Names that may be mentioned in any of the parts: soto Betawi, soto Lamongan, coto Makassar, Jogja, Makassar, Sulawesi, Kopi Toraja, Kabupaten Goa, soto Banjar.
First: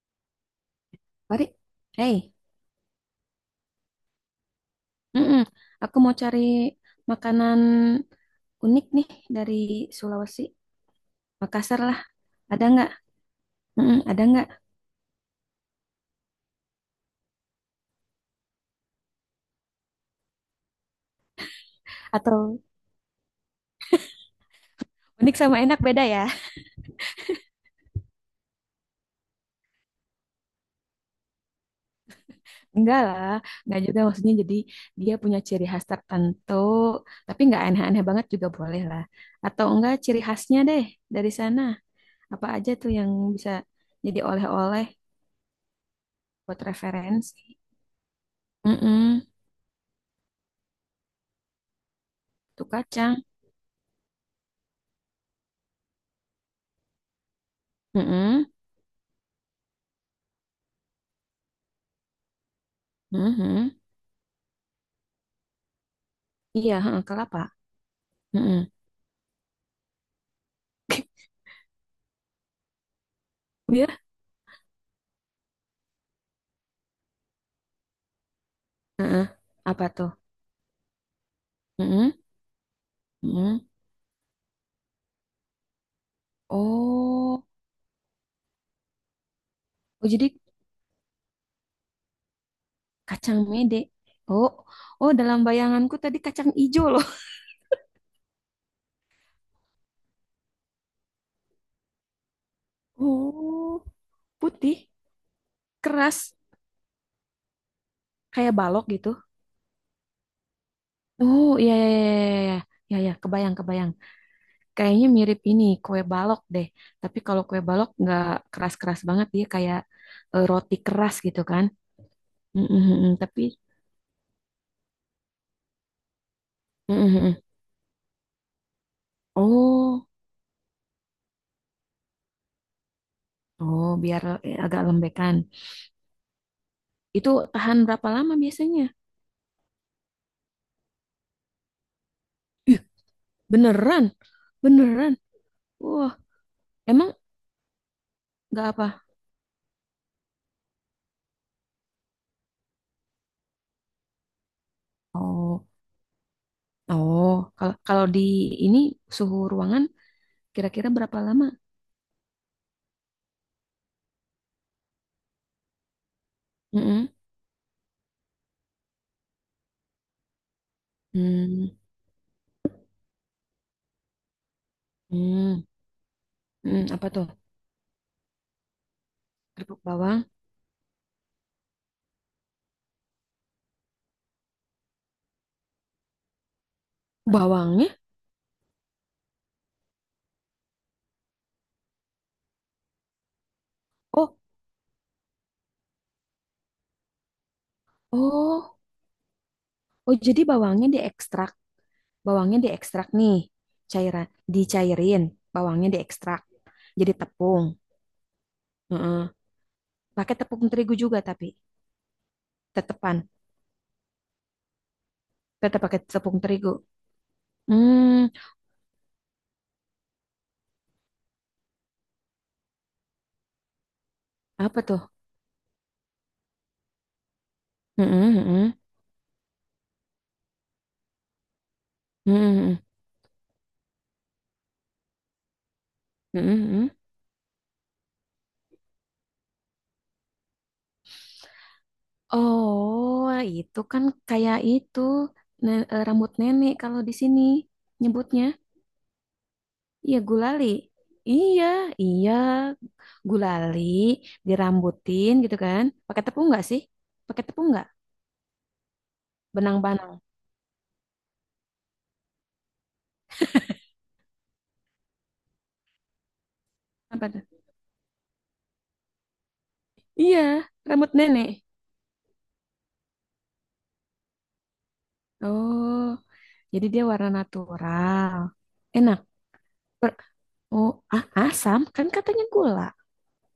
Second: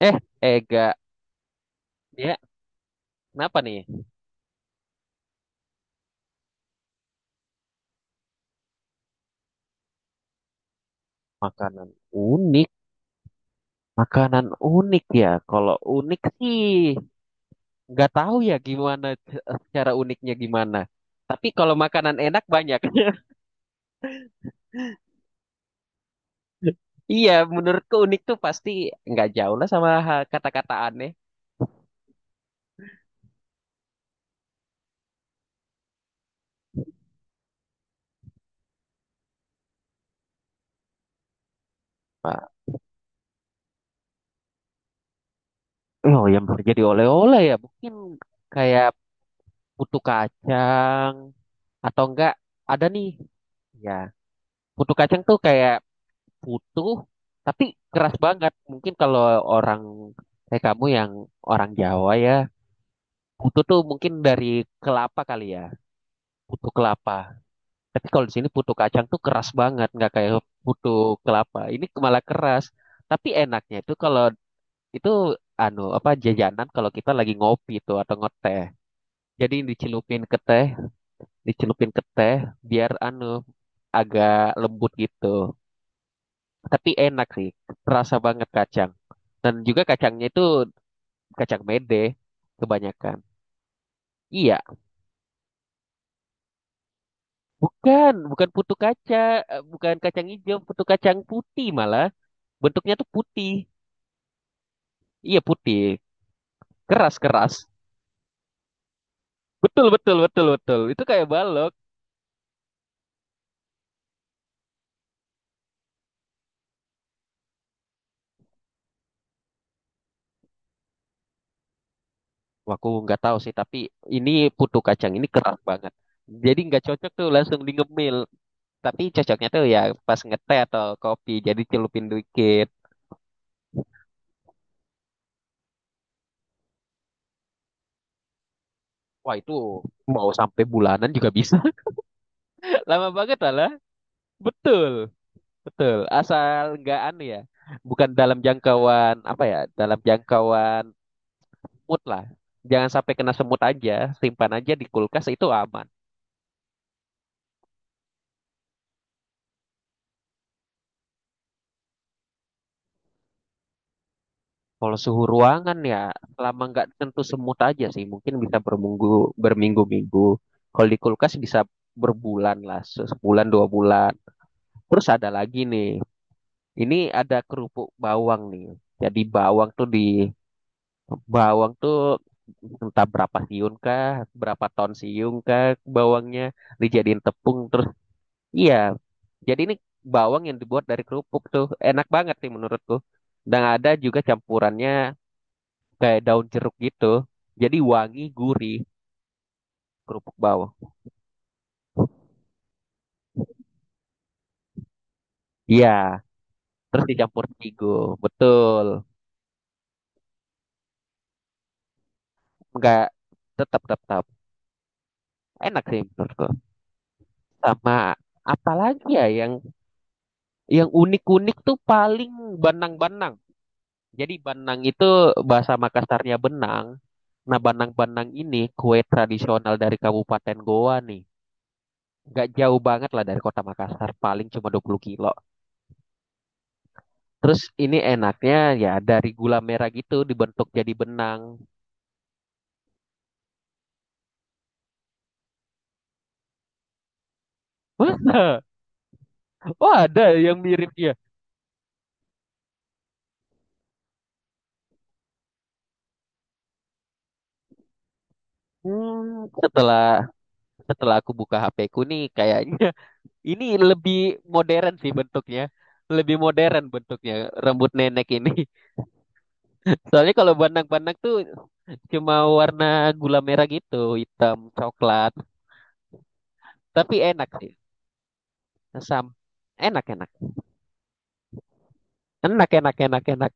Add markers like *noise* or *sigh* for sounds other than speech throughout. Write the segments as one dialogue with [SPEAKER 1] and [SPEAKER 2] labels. [SPEAKER 1] Eh, Ega,
[SPEAKER 2] Mari. Hey,
[SPEAKER 1] ya, kenapa nih?
[SPEAKER 2] mm-mm. Aku mau cari makanan unik nih dari Sulawesi. Makassar
[SPEAKER 1] Makanan
[SPEAKER 2] lah, ada
[SPEAKER 1] unik,
[SPEAKER 2] nggak? Mm-mm, ada
[SPEAKER 1] makanan
[SPEAKER 2] nggak?
[SPEAKER 1] unik ya. Kalau unik sih, nggak tahu ya gimana secara uniknya gimana. Tapi kalau makanan enak
[SPEAKER 2] Atau
[SPEAKER 1] banyak. *laughs*
[SPEAKER 2] unik sama enak beda ya?
[SPEAKER 1] Iya, menurutku unik tuh pasti nggak jauh lah sama kata-kata aneh.
[SPEAKER 2] *laughs* Enggak lah, nggak juga maksudnya jadi dia punya ciri khas tertentu, tapi nggak aneh-aneh banget juga boleh lah. Atau enggak ciri khasnya deh dari sana. Apa
[SPEAKER 1] Pak,
[SPEAKER 2] aja tuh yang bisa jadi oleh-oleh
[SPEAKER 1] oh yang
[SPEAKER 2] buat
[SPEAKER 1] bisa jadi oleh-oleh
[SPEAKER 2] referensi?
[SPEAKER 1] ya, mungkin kayak
[SPEAKER 2] Mm-mm.
[SPEAKER 1] putu kacang atau enggak
[SPEAKER 2] Tuh
[SPEAKER 1] ada nih.
[SPEAKER 2] kacang.
[SPEAKER 1] Ya, putu kacang tuh kayak utuh tapi keras
[SPEAKER 2] Mm-mm.
[SPEAKER 1] banget. Mungkin kalau orang kayak kamu yang orang Jawa ya, putu
[SPEAKER 2] Mhm.
[SPEAKER 1] tuh mungkin dari kelapa kali ya, putu
[SPEAKER 2] Iya, heeh,
[SPEAKER 1] kelapa.
[SPEAKER 2] kelapa.
[SPEAKER 1] Tapi kalau di sini
[SPEAKER 2] Mm-mm.
[SPEAKER 1] putu kacang tuh keras banget, nggak kayak putu kelapa. Ini malah keras. Tapi enaknya itu
[SPEAKER 2] Ya,
[SPEAKER 1] kalau itu anu apa jajanan kalau kita lagi ngopi tuh atau ngeteh.
[SPEAKER 2] heeh.
[SPEAKER 1] Jadi
[SPEAKER 2] Apa tuh?
[SPEAKER 1] dicelupin ke
[SPEAKER 2] Heeh,
[SPEAKER 1] teh biar anu
[SPEAKER 2] heeh.
[SPEAKER 1] agak lembut gitu. Tapi enak
[SPEAKER 2] Oh,
[SPEAKER 1] sih, terasa banget kacang. Dan juga
[SPEAKER 2] oh
[SPEAKER 1] kacangnya
[SPEAKER 2] jadi
[SPEAKER 1] itu kacang mede kebanyakan.
[SPEAKER 2] kacang mede. Oh,
[SPEAKER 1] Iya,
[SPEAKER 2] oh dalam bayanganku tadi kacang ijo loh. *laughs*
[SPEAKER 1] bukan, bukan putu kaca, eh, bukan kacang hijau, putu kacang putih malah. Bentuknya tuh putih.
[SPEAKER 2] Oh, putih,
[SPEAKER 1] Iya putih,
[SPEAKER 2] keras,
[SPEAKER 1] keras-keras.
[SPEAKER 2] kayak balok gitu.
[SPEAKER 1] Betul, betul, betul, betul. Itu kayak
[SPEAKER 2] Oh,
[SPEAKER 1] balok.
[SPEAKER 2] iya iya iya iya iya. Ya ya, kebayang kebayang. Kayaknya mirip ini kue balok deh. Tapi kalau kue balok nggak keras-keras banget dia kayak roti keras gitu kan. Mm,
[SPEAKER 1] Wah,
[SPEAKER 2] mm,
[SPEAKER 1] aku
[SPEAKER 2] mm, mm.
[SPEAKER 1] nggak tahu
[SPEAKER 2] Tapi
[SPEAKER 1] sih, tapi ini putu kacang ini keras banget. Jadi nggak
[SPEAKER 2] mm,
[SPEAKER 1] cocok
[SPEAKER 2] mm,
[SPEAKER 1] tuh
[SPEAKER 2] mm.
[SPEAKER 1] langsung di ngemil. Tapi cocoknya tuh ya
[SPEAKER 2] Oh,
[SPEAKER 1] pas ngeteh atau kopi, jadi celupin dikit.
[SPEAKER 2] oh biar agak lembekan. Itu tahan berapa lama biasanya?
[SPEAKER 1] Wah itu mau sampai bulanan juga bisa.
[SPEAKER 2] Ih,
[SPEAKER 1] Lama banget lah.
[SPEAKER 2] beneran,
[SPEAKER 1] Betul,
[SPEAKER 2] beneran.
[SPEAKER 1] betul.
[SPEAKER 2] Wah,
[SPEAKER 1] Asal nggak
[SPEAKER 2] emang
[SPEAKER 1] aneh ya. Bukan dalam
[SPEAKER 2] nggak apa?
[SPEAKER 1] jangkauan apa ya? Dalam jangkauan mood lah. Jangan sampai kena semut aja. Simpan aja di kulkas itu
[SPEAKER 2] Oh,
[SPEAKER 1] aman.
[SPEAKER 2] oh, kalau kalau di ini suhu ruangan kira-kira berapa lama?
[SPEAKER 1] Kalau suhu ruangan ya, selama nggak
[SPEAKER 2] Mm-mm.
[SPEAKER 1] tentu semut aja sih. Mungkin bisa berminggu, berminggu-minggu. Kalau di kulkas bisa
[SPEAKER 2] Hmm,
[SPEAKER 1] berbulan lah, sebulan dua bulan. Terus ada
[SPEAKER 2] hmm,
[SPEAKER 1] lagi nih.
[SPEAKER 2] hmm,
[SPEAKER 1] Ini
[SPEAKER 2] apa tuh?
[SPEAKER 1] ada kerupuk bawang nih. Jadi bawang
[SPEAKER 2] Kerupuk
[SPEAKER 1] tuh
[SPEAKER 2] bawang,
[SPEAKER 1] di bawang tuh entah berapa siung kah, berapa ton siung kah bawangnya dijadiin tepung terus
[SPEAKER 2] bawangnya?
[SPEAKER 1] iya. Jadi ini bawang yang dibuat dari kerupuk tuh enak banget sih menurutku. Dan ada juga
[SPEAKER 2] Oh,
[SPEAKER 1] campurannya kayak daun jeruk gitu. Jadi wangi gurih
[SPEAKER 2] oh, oh,
[SPEAKER 1] kerupuk
[SPEAKER 2] jadi
[SPEAKER 1] bawang.
[SPEAKER 2] bawangnya diekstrak nih, cairan, dicairin, bawangnya
[SPEAKER 1] Iya,
[SPEAKER 2] diekstrak,
[SPEAKER 1] terus
[SPEAKER 2] jadi
[SPEAKER 1] dicampur
[SPEAKER 2] tepung.
[SPEAKER 1] terigu. Betul.
[SPEAKER 2] Mm. Pakai tepung terigu juga tapi
[SPEAKER 1] Enggak,
[SPEAKER 2] tetepan,
[SPEAKER 1] tetap tetap tetap.
[SPEAKER 2] tetap
[SPEAKER 1] Enak sih
[SPEAKER 2] pakai tepung
[SPEAKER 1] menurutku.
[SPEAKER 2] terigu. Hmm,
[SPEAKER 1] Sama apalagi ya yang unik-unik tuh paling banang-banang. Jadi
[SPEAKER 2] apa
[SPEAKER 1] Banang
[SPEAKER 2] tuh?
[SPEAKER 1] itu bahasa Makassarnya benang. Nah, Banang-Banang
[SPEAKER 2] Mm-mm,
[SPEAKER 1] ini
[SPEAKER 2] mm-mm,
[SPEAKER 1] kue tradisional dari Kabupaten Goa nih. Nggak
[SPEAKER 2] mm-mm,
[SPEAKER 1] jauh banget lah dari kota Makassar, paling cuma 20 kilo.
[SPEAKER 2] mm-mm, mm-mm.
[SPEAKER 1] Terus ini enaknya ya dari gula merah gitu dibentuk jadi benang.
[SPEAKER 2] Oh, itu kan kayak itu rambut nenek kalau di sini
[SPEAKER 1] *laughs*
[SPEAKER 2] nyebutnya.
[SPEAKER 1] Masa? Oh
[SPEAKER 2] Iya,
[SPEAKER 1] ada yang
[SPEAKER 2] gulali.
[SPEAKER 1] mirip ya?
[SPEAKER 2] Iya, iya, gulali dirambutin gitu kan. Pakai tepung nggak sih? Pakai tepung nggak?
[SPEAKER 1] Setelah
[SPEAKER 2] Benang-benang.
[SPEAKER 1] setelah aku buka HP ku nih kayaknya *laughs* ini lebih modern sih bentuknya. Lebih modern
[SPEAKER 2] Apa
[SPEAKER 1] bentuknya
[SPEAKER 2] tuh?
[SPEAKER 1] rambut nenek ini. *laughs* Soalnya kalau
[SPEAKER 2] Iya, rambut
[SPEAKER 1] bandang-bandang tuh
[SPEAKER 2] nenek.
[SPEAKER 1] cuma warna gula merah gitu, hitam, coklat.
[SPEAKER 2] Oh, jadi dia
[SPEAKER 1] Tapi
[SPEAKER 2] warna
[SPEAKER 1] enak sih.
[SPEAKER 2] natural. Enak.
[SPEAKER 1] Sam. Enak,
[SPEAKER 2] Per-
[SPEAKER 1] enak.
[SPEAKER 2] oh, ah, asam kan katanya
[SPEAKER 1] Enak,
[SPEAKER 2] gula.
[SPEAKER 1] enak, enak, enak.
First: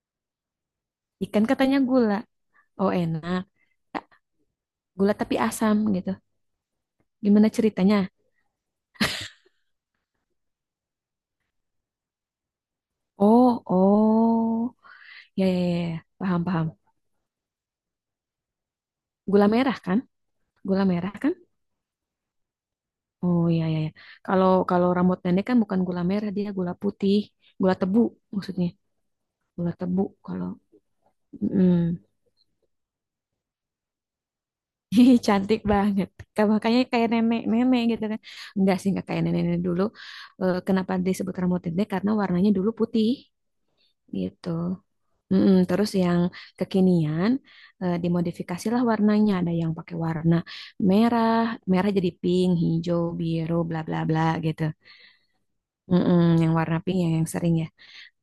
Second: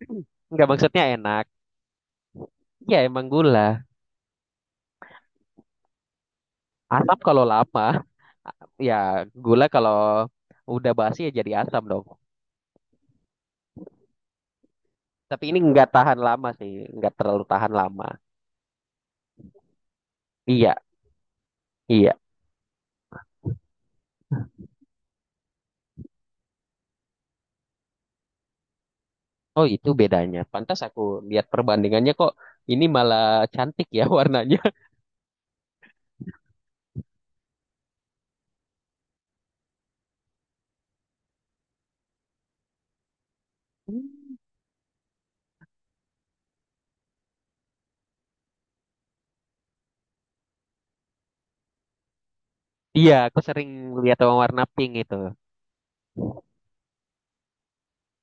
[SPEAKER 1] *clears throat* Enggak, maksudnya enak.
[SPEAKER 2] Ikan katanya gula. Oh
[SPEAKER 1] Ya emang
[SPEAKER 2] enak.
[SPEAKER 1] gula.
[SPEAKER 2] Tak, gula tapi asam gitu.
[SPEAKER 1] Asam kalau
[SPEAKER 2] Gimana
[SPEAKER 1] lama.
[SPEAKER 2] ceritanya?
[SPEAKER 1] Ya gula kalau udah basi ya jadi asam dong.
[SPEAKER 2] Oh, oh.
[SPEAKER 1] Tapi
[SPEAKER 2] Ya, ya,
[SPEAKER 1] ini nggak
[SPEAKER 2] ya, ya.
[SPEAKER 1] tahan
[SPEAKER 2] Paham,
[SPEAKER 1] lama
[SPEAKER 2] paham.
[SPEAKER 1] sih. Nggak terlalu tahan lama.
[SPEAKER 2] Gula merah kan?
[SPEAKER 1] Iya,
[SPEAKER 2] Gula merah kan?
[SPEAKER 1] iya.
[SPEAKER 2] Oh, ya, ya, ya. Kalau kalau rambut nenek kan bukan gula merah, dia gula putih, gula tebu maksudnya.
[SPEAKER 1] Oh
[SPEAKER 2] Gula
[SPEAKER 1] itu
[SPEAKER 2] tebu
[SPEAKER 1] bedanya.
[SPEAKER 2] kalau
[SPEAKER 1] Pantas aku lihat
[SPEAKER 2] mm.
[SPEAKER 1] perbandingannya kok ini malah cantik ya warnanya.
[SPEAKER 2] *laughs* Ih, cantik banget. Ka- makanya kayak nenek-nenek gitu kan. Enggak sih, enggak kayak nenek-nenek dulu. Eh, kenapa disebut rambut nenek? Karena warnanya dulu putih
[SPEAKER 1] *laughs*
[SPEAKER 2] gitu. Mm-mm, terus yang kekinian dimodifikasilah warnanya. Ada yang pakai warna merah, merah jadi pink, hijau,
[SPEAKER 1] Iya, aku
[SPEAKER 2] biru,
[SPEAKER 1] sering
[SPEAKER 2] bla bla
[SPEAKER 1] lihat
[SPEAKER 2] bla
[SPEAKER 1] warna
[SPEAKER 2] gitu.
[SPEAKER 1] pink itu.
[SPEAKER 2] Mm-mm, yang warna pink yang sering ya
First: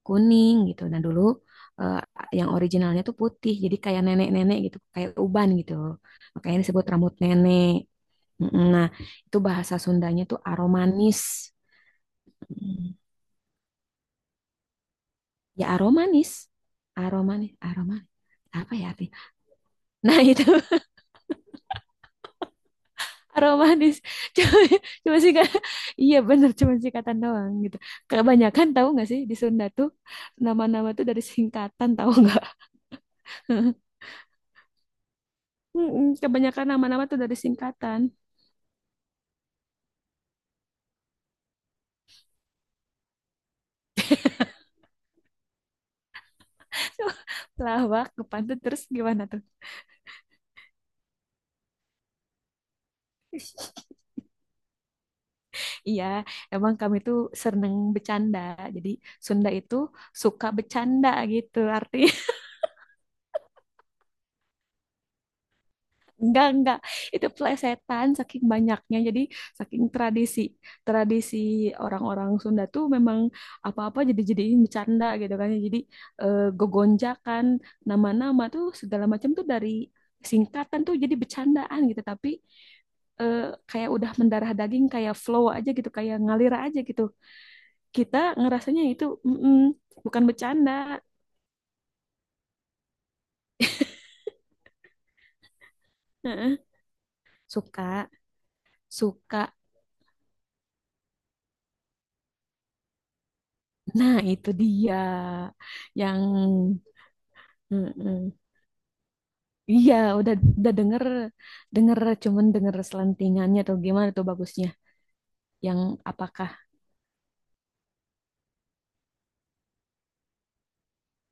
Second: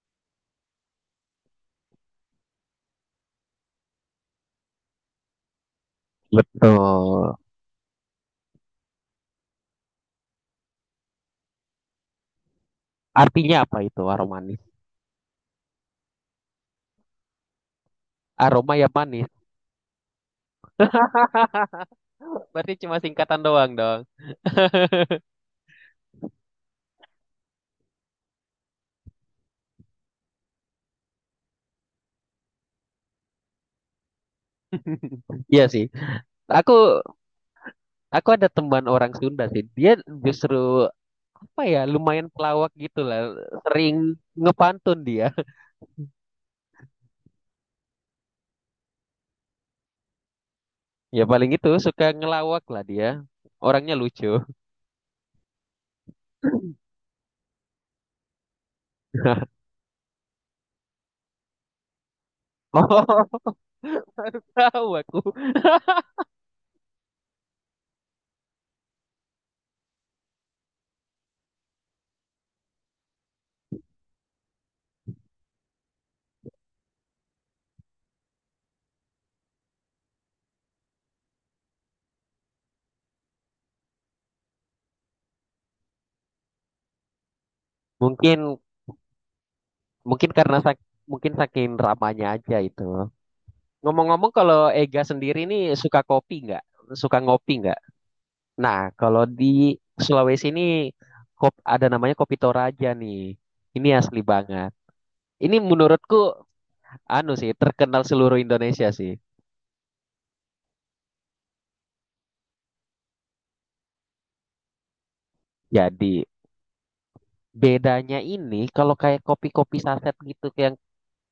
[SPEAKER 2] kuning gitu. Nah dulu eh, yang originalnya tuh putih, jadi kayak nenek-nenek gitu, kayak uban gitu. Makanya disebut rambut
[SPEAKER 1] Betul.
[SPEAKER 2] nenek. Mm-mm, nah itu bahasa Sundanya tuh aromanis. Mm,
[SPEAKER 1] Artinya apa itu aroma manis?
[SPEAKER 2] ya aromanis, aromanis, aromanis apa
[SPEAKER 1] Aroma
[SPEAKER 2] ya
[SPEAKER 1] yang
[SPEAKER 2] artinya?
[SPEAKER 1] manis.
[SPEAKER 2] Nah *laughs* itu
[SPEAKER 1] Berarti cuma singkatan doang
[SPEAKER 2] aromatis
[SPEAKER 1] dong.
[SPEAKER 2] *laughs* cuma, cuma sih kak iya bener cuma singkatan doang gitu kebanyakan tahu nggak sih di Sunda tuh nama-nama tuh dari singkatan tahu nggak. *laughs*
[SPEAKER 1] Iya sih.
[SPEAKER 2] Mm-mm, kebanyakan
[SPEAKER 1] Aku
[SPEAKER 2] nama-nama tuh dari singkatan.
[SPEAKER 1] aku ada teman orang Sunda sih. Dia justru apa ya lumayan pelawak gitu lah. Sering ngepantun dia. *laughs*
[SPEAKER 2] *laughs* Lawak kepantun terus gimana tuh?
[SPEAKER 1] Ya paling itu suka ngelawak lah dia. Orangnya
[SPEAKER 2] *laughs*
[SPEAKER 1] lucu.
[SPEAKER 2] Iya, emang kami tuh seneng bercanda, jadi Sunda
[SPEAKER 1] *laughs*
[SPEAKER 2] itu suka bercanda gitu arti.
[SPEAKER 1] Oh, baru tahu aku. *laughs*
[SPEAKER 2] Enggak, enggak. Itu plesetan saking banyaknya. Jadi saking tradisi. Tradisi orang-orang Sunda tuh memang apa-apa jadi-jadiin bercanda gitu kan. Jadi gogonjakan nama-nama tuh segala macam tuh dari singkatan tuh jadi bercandaan gitu. Tapi eh, kayak udah mendarah daging kayak flow aja gitu, kayak ngalir aja gitu. Kita
[SPEAKER 1] Mungkin
[SPEAKER 2] ngerasanya itu mm-mm, bukan
[SPEAKER 1] mungkin karena
[SPEAKER 2] bercanda.
[SPEAKER 1] mungkin saking ramanya aja itu. Ngomong-ngomong kalau Ega sendiri nih suka kopi
[SPEAKER 2] Heeh.
[SPEAKER 1] nggak? Suka ngopi nggak?
[SPEAKER 2] Suka,
[SPEAKER 1] Nah, kalau
[SPEAKER 2] suka.
[SPEAKER 1] di Sulawesi ini ada namanya Kopi Toraja nih. Ini
[SPEAKER 2] Nah,
[SPEAKER 1] asli
[SPEAKER 2] itu
[SPEAKER 1] banget.
[SPEAKER 2] dia
[SPEAKER 1] Ini menurutku
[SPEAKER 2] yang
[SPEAKER 1] anu sih terkenal
[SPEAKER 2] mm-mm.
[SPEAKER 1] seluruh Indonesia sih.
[SPEAKER 2] Iya, udah udah denger denger cuman denger selentingannya atau gimana tuh bagusnya? Yang
[SPEAKER 1] Jadi
[SPEAKER 2] apakah?
[SPEAKER 1] bedanya ini kalau kayak kopi-kopi saset gitu kayak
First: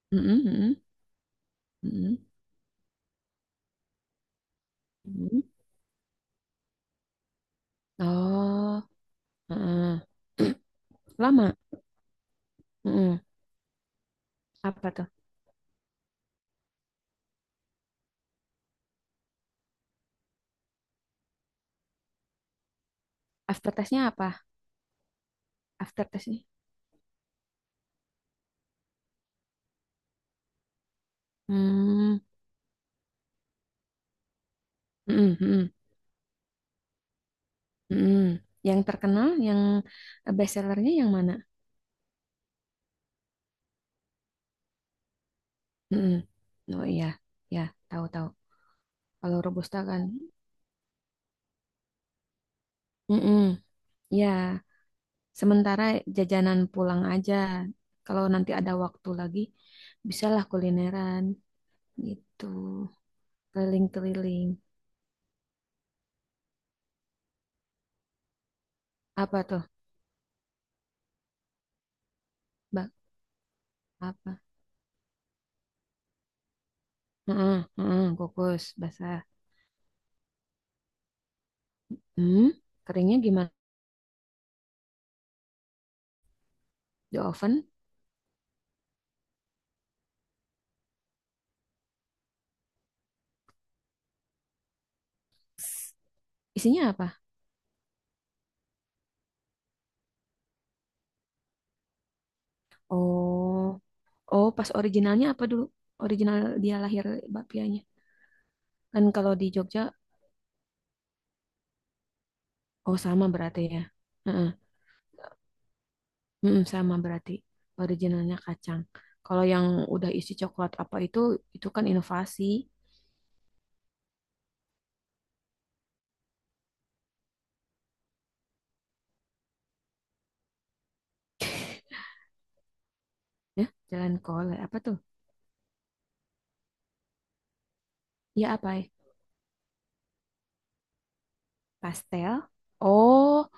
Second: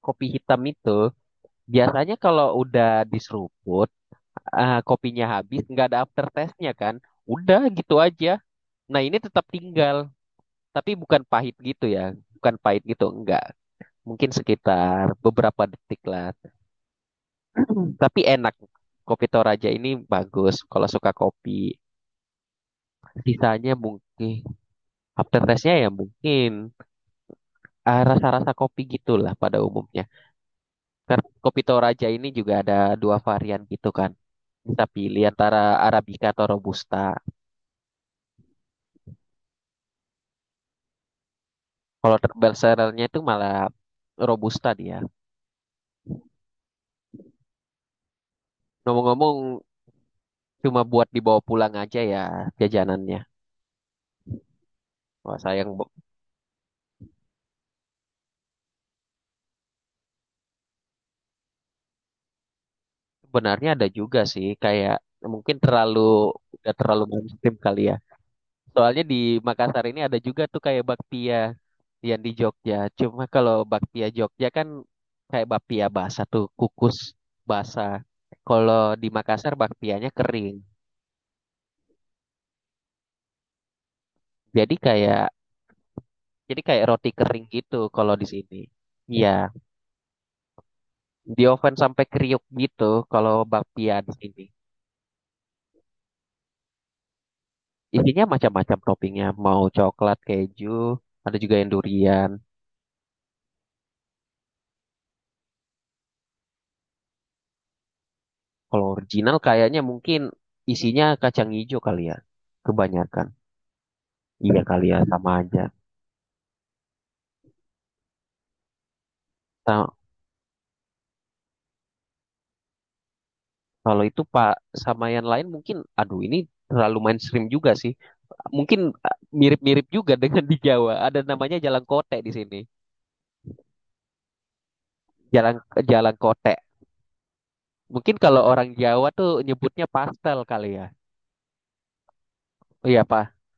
[SPEAKER 1] kopi
[SPEAKER 2] Mm-mm,
[SPEAKER 1] hitam
[SPEAKER 2] mm-mm,
[SPEAKER 1] itu biasanya
[SPEAKER 2] mm-mm,
[SPEAKER 1] kalau udah diseruput kopinya
[SPEAKER 2] mm-mm.
[SPEAKER 1] habis nggak ada aftertaste-nya kan. Udah gitu aja.
[SPEAKER 2] Oh,
[SPEAKER 1] Nah, ini tetap
[SPEAKER 2] heeh.
[SPEAKER 1] tinggal,
[SPEAKER 2] *clears throat*
[SPEAKER 1] tapi bukan pahit
[SPEAKER 2] Lama.
[SPEAKER 1] gitu ya. Bukan pahit gitu,
[SPEAKER 2] Mm-mm.
[SPEAKER 1] enggak. Mungkin
[SPEAKER 2] Apa tuh?
[SPEAKER 1] sekitar beberapa detik lah. *clears throat* Tapi enak. Kopi Toraja ini bagus kalau suka kopi.
[SPEAKER 2] After
[SPEAKER 1] Sisanya
[SPEAKER 2] testnya apa?
[SPEAKER 1] mungkin after taste-nya ya
[SPEAKER 2] After testnya?
[SPEAKER 1] mungkin ah, rasa-rasa kopi gitulah pada umumnya. Karena kopi Toraja
[SPEAKER 2] Hmm,
[SPEAKER 1] ini juga ada dua varian gitu kan. Bisa pilih
[SPEAKER 2] mm-mm,
[SPEAKER 1] antara
[SPEAKER 2] mm-mm,
[SPEAKER 1] Arabica atau Robusta.
[SPEAKER 2] mm-mm. Yang terkenal, yang best sellernya yang mana?
[SPEAKER 1] Kalau bestsellernya itu malah Robusta dia.
[SPEAKER 2] Mm-mm. Oh iya, ya tahu tahu. Kalau
[SPEAKER 1] Ngomong-ngomong
[SPEAKER 2] Robusta kan,
[SPEAKER 1] cuma buat dibawa pulang aja ya jajanannya.
[SPEAKER 2] mm ya
[SPEAKER 1] Wah sayang Bo.
[SPEAKER 2] sementara jajanan pulang aja. Kalau nanti ada waktu lagi, bisalah kulineran gitu.
[SPEAKER 1] Sebenarnya ada juga sih
[SPEAKER 2] Keliling-keliling.
[SPEAKER 1] kayak mungkin terlalu udah terlalu mainstream kali ya. Soalnya di
[SPEAKER 2] Apa tuh?
[SPEAKER 1] Makassar ini ada juga tuh kayak bakpia yang di Jogja.
[SPEAKER 2] Bak
[SPEAKER 1] Cuma kalau bakpia
[SPEAKER 2] apa?
[SPEAKER 1] Jogja kan kayak bakpia basah tuh, kukus
[SPEAKER 2] Heeh,
[SPEAKER 1] basah.
[SPEAKER 2] heeh, kukus
[SPEAKER 1] Kalau di
[SPEAKER 2] basah.
[SPEAKER 1] Makassar bakpianya kering.
[SPEAKER 2] Hmm, keringnya gimana?
[SPEAKER 1] Jadi kayak jadi kayak roti
[SPEAKER 2] Di
[SPEAKER 1] kering
[SPEAKER 2] oven?
[SPEAKER 1] gitu kalau di sini. Iya, di oven sampai kriuk gitu kalau bakpia di sini.
[SPEAKER 2] S- isinya apa?
[SPEAKER 1] Isinya macam-macam toppingnya, mau coklat, keju, ada juga yang durian.
[SPEAKER 2] Oh, oh pas originalnya apa dulu? Original dia lahir bakpianya.
[SPEAKER 1] Kalau
[SPEAKER 2] Kan kalau
[SPEAKER 1] original
[SPEAKER 2] di
[SPEAKER 1] kayaknya
[SPEAKER 2] Jogja,
[SPEAKER 1] mungkin isinya kacang hijau kali ya,
[SPEAKER 2] oh sama
[SPEAKER 1] kebanyakan.
[SPEAKER 2] berarti ya. Heeh.
[SPEAKER 1] Iya kali ya sama aja.
[SPEAKER 2] Mm, sama berarti originalnya kacang. Kalau yang
[SPEAKER 1] Ta-
[SPEAKER 2] udah isi coklat apa itu kan inovasi.
[SPEAKER 1] kalau itu Pak sama yang lain mungkin aduh ini terlalu mainstream juga sih. Mungkin mirip-mirip juga *laughs* dengan di Jawa. Ada namanya Jalan Kote di sini.
[SPEAKER 2] Ya, jalan kol apa tuh?
[SPEAKER 1] Jalan Jalan Kote. Mungkin kalau
[SPEAKER 2] Ya
[SPEAKER 1] orang
[SPEAKER 2] apa? Ya?
[SPEAKER 1] Jawa tuh nyebutnya pastel kali ya.
[SPEAKER 2] Pastel.
[SPEAKER 1] Iya Pak.
[SPEAKER 2] Oh,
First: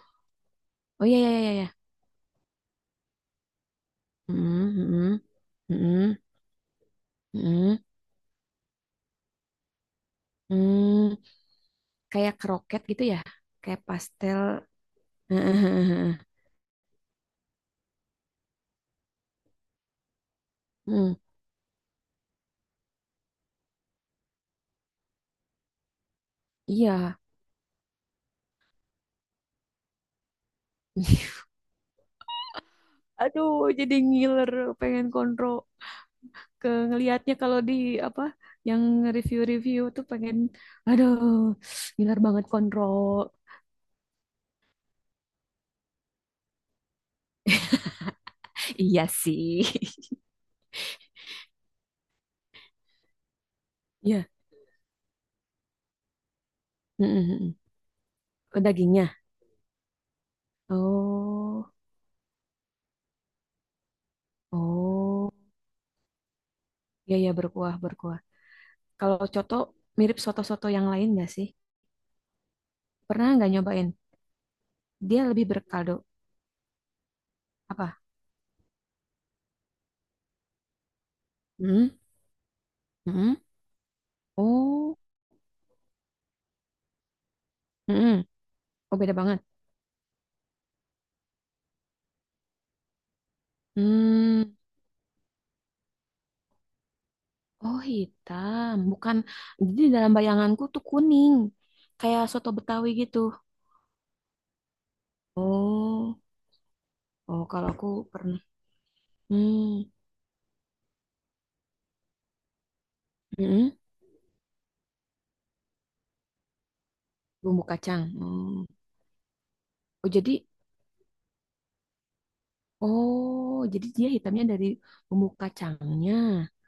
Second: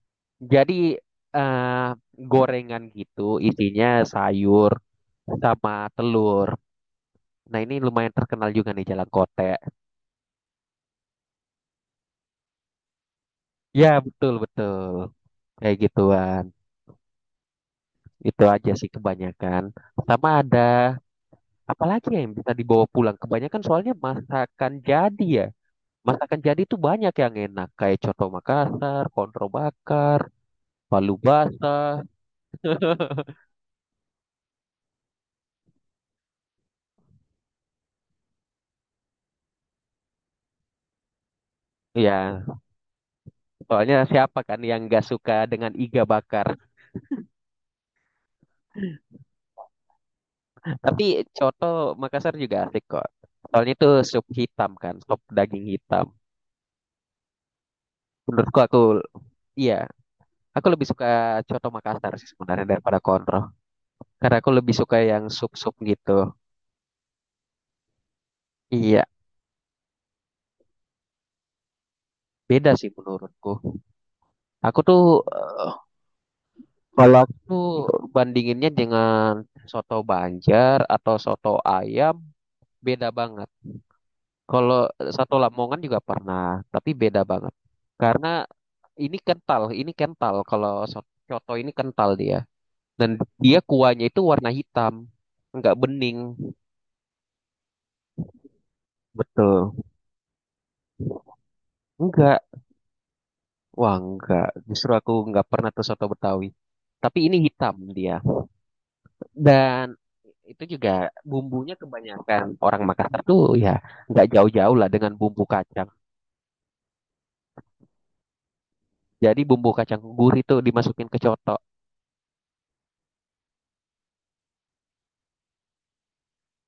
[SPEAKER 1] Jadi
[SPEAKER 2] oh iya iya iya iya.
[SPEAKER 1] eh gorengan gitu isinya sayur
[SPEAKER 2] Mm, mm,
[SPEAKER 1] sama
[SPEAKER 2] mm,
[SPEAKER 1] telur. Nah ini
[SPEAKER 2] mm,
[SPEAKER 1] lumayan terkenal juga nih Jalan Kote.
[SPEAKER 2] mm. Kayak kroket gitu ya? Kayak
[SPEAKER 1] Ya betul
[SPEAKER 2] pastel.
[SPEAKER 1] betul. Kayak gituan.
[SPEAKER 2] *laughs*
[SPEAKER 1] Itu aja sih kebanyakan. Sama ada
[SPEAKER 2] Mm,
[SPEAKER 1] apa lagi ya yang bisa dibawa pulang? Kebanyakan soalnya masakan jadi ya. Masakan jadi itu banyak
[SPEAKER 2] iya.
[SPEAKER 1] yang enak kayak coto Makassar, kontro bakar, palu
[SPEAKER 2] *laughs*
[SPEAKER 1] basah.
[SPEAKER 2] Aduh, jadi ngiler, pengen kontrol. Ke ngelihatnya kalau di apa yang review-review tuh pengen aduh gilar
[SPEAKER 1] Ya,
[SPEAKER 2] banget kontrol
[SPEAKER 1] soalnya siapa kan yang nggak suka dengan iga bakar?
[SPEAKER 2] iya sih.
[SPEAKER 1] *laughs* Tapi coto Makassar juga asik kok. Soalnya itu
[SPEAKER 2] *laughs*
[SPEAKER 1] sup
[SPEAKER 2] Iya.
[SPEAKER 1] hitam kan, sup daging hitam.
[SPEAKER 2] Mm-mm.
[SPEAKER 1] Menurutku aku
[SPEAKER 2] Dagingnya
[SPEAKER 1] iya, aku lebih suka coto
[SPEAKER 2] oh
[SPEAKER 1] Makassar sih sebenarnya daripada kontro. Karena aku lebih suka yang
[SPEAKER 2] oh
[SPEAKER 1] sup-sup gitu.
[SPEAKER 2] iya ya berkuah berkuah
[SPEAKER 1] Iya,
[SPEAKER 2] kalau coto mirip soto-soto yang lain nggak sih
[SPEAKER 1] beda sih
[SPEAKER 2] pernah
[SPEAKER 1] menurutku.
[SPEAKER 2] nggak nyobain
[SPEAKER 1] Aku tuh
[SPEAKER 2] dia lebih
[SPEAKER 1] eh,
[SPEAKER 2] berkaldu
[SPEAKER 1] kalau aku tuh
[SPEAKER 2] apa
[SPEAKER 1] bandinginnya dengan soto Banjar atau soto
[SPEAKER 2] hmm
[SPEAKER 1] ayam beda
[SPEAKER 2] hmm
[SPEAKER 1] banget. Kalau
[SPEAKER 2] oh
[SPEAKER 1] soto Lamongan juga pernah, tapi beda banget.
[SPEAKER 2] hmm
[SPEAKER 1] Karena
[SPEAKER 2] oh beda banget
[SPEAKER 1] ini kental kalau soto ini kental dia. Dan dia kuahnya itu warna
[SPEAKER 2] hmm
[SPEAKER 1] hitam, nggak bening.
[SPEAKER 2] oh hitam bukan
[SPEAKER 1] Betul.
[SPEAKER 2] jadi dalam bayanganku tuh kuning kayak
[SPEAKER 1] Enggak.
[SPEAKER 2] soto Betawi gitu.
[SPEAKER 1] Wah, enggak. Justru aku nggak pernah tuh soto
[SPEAKER 2] Oh,
[SPEAKER 1] Betawi. Tapi ini
[SPEAKER 2] oh kalau
[SPEAKER 1] hitam
[SPEAKER 2] aku
[SPEAKER 1] dia.
[SPEAKER 2] pernah. Hmm,
[SPEAKER 1] Dan itu juga bumbunya kebanyakan orang Makassar tuh ya
[SPEAKER 2] mm-mm.
[SPEAKER 1] nggak jauh-jauh lah dengan bumbu kacang.
[SPEAKER 2] Bumbu kacang. Hmm.
[SPEAKER 1] Jadi bumbu kacang
[SPEAKER 2] Oh jadi,
[SPEAKER 1] gurih itu dimasukin ke coto.
[SPEAKER 2] oh jadi dia hitamnya dari bumbu kacangnya.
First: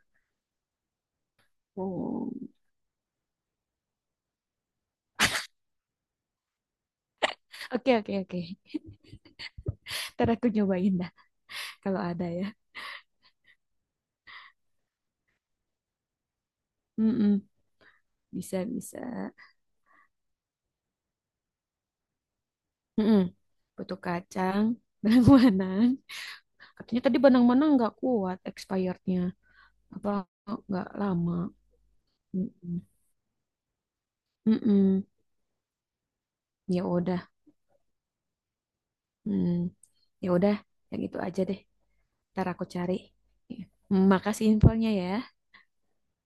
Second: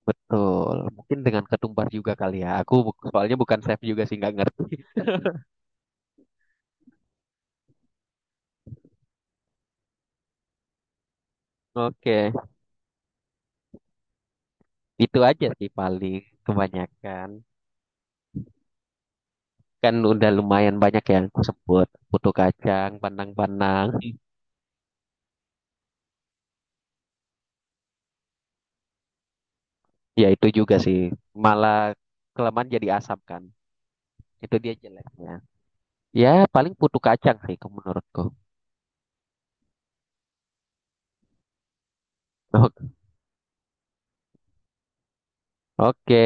[SPEAKER 1] Betul. Mungkin dengan ketumbar juga
[SPEAKER 2] Oh,
[SPEAKER 1] kali ya. Aku soalnya bukan chef juga sih nggak ngerti.
[SPEAKER 2] oke oke oke. Ntar aku nyobain dah kalau ada
[SPEAKER 1] Oke,
[SPEAKER 2] ya.
[SPEAKER 1] itu aja sih paling kebanyakan.
[SPEAKER 2] Mm-mm. Bisa bisa.
[SPEAKER 1] Kan udah lumayan banyak yang aku sebut. Putu kacang,
[SPEAKER 2] Mm-mm.
[SPEAKER 1] pandang-pandang.
[SPEAKER 2] Butuh kacang, *laughs* benang-benang. Katanya tadi benang-benang nggak kuat expirednya. Apa
[SPEAKER 1] Ya itu juga
[SPEAKER 2] nggak
[SPEAKER 1] sih.
[SPEAKER 2] lama?
[SPEAKER 1] Malah kelamaan
[SPEAKER 2] Mm-mm.
[SPEAKER 1] jadi asam kan. Itu dia
[SPEAKER 2] Mm-mm.
[SPEAKER 1] jeleknya. Ya paling
[SPEAKER 2] Ya
[SPEAKER 1] putu
[SPEAKER 2] udah.
[SPEAKER 1] kacang sih menurutku.
[SPEAKER 2] Hmm. Ya udah, yang itu aja deh. Ntar aku cari. Makasih infonya ya.
[SPEAKER 1] Oke,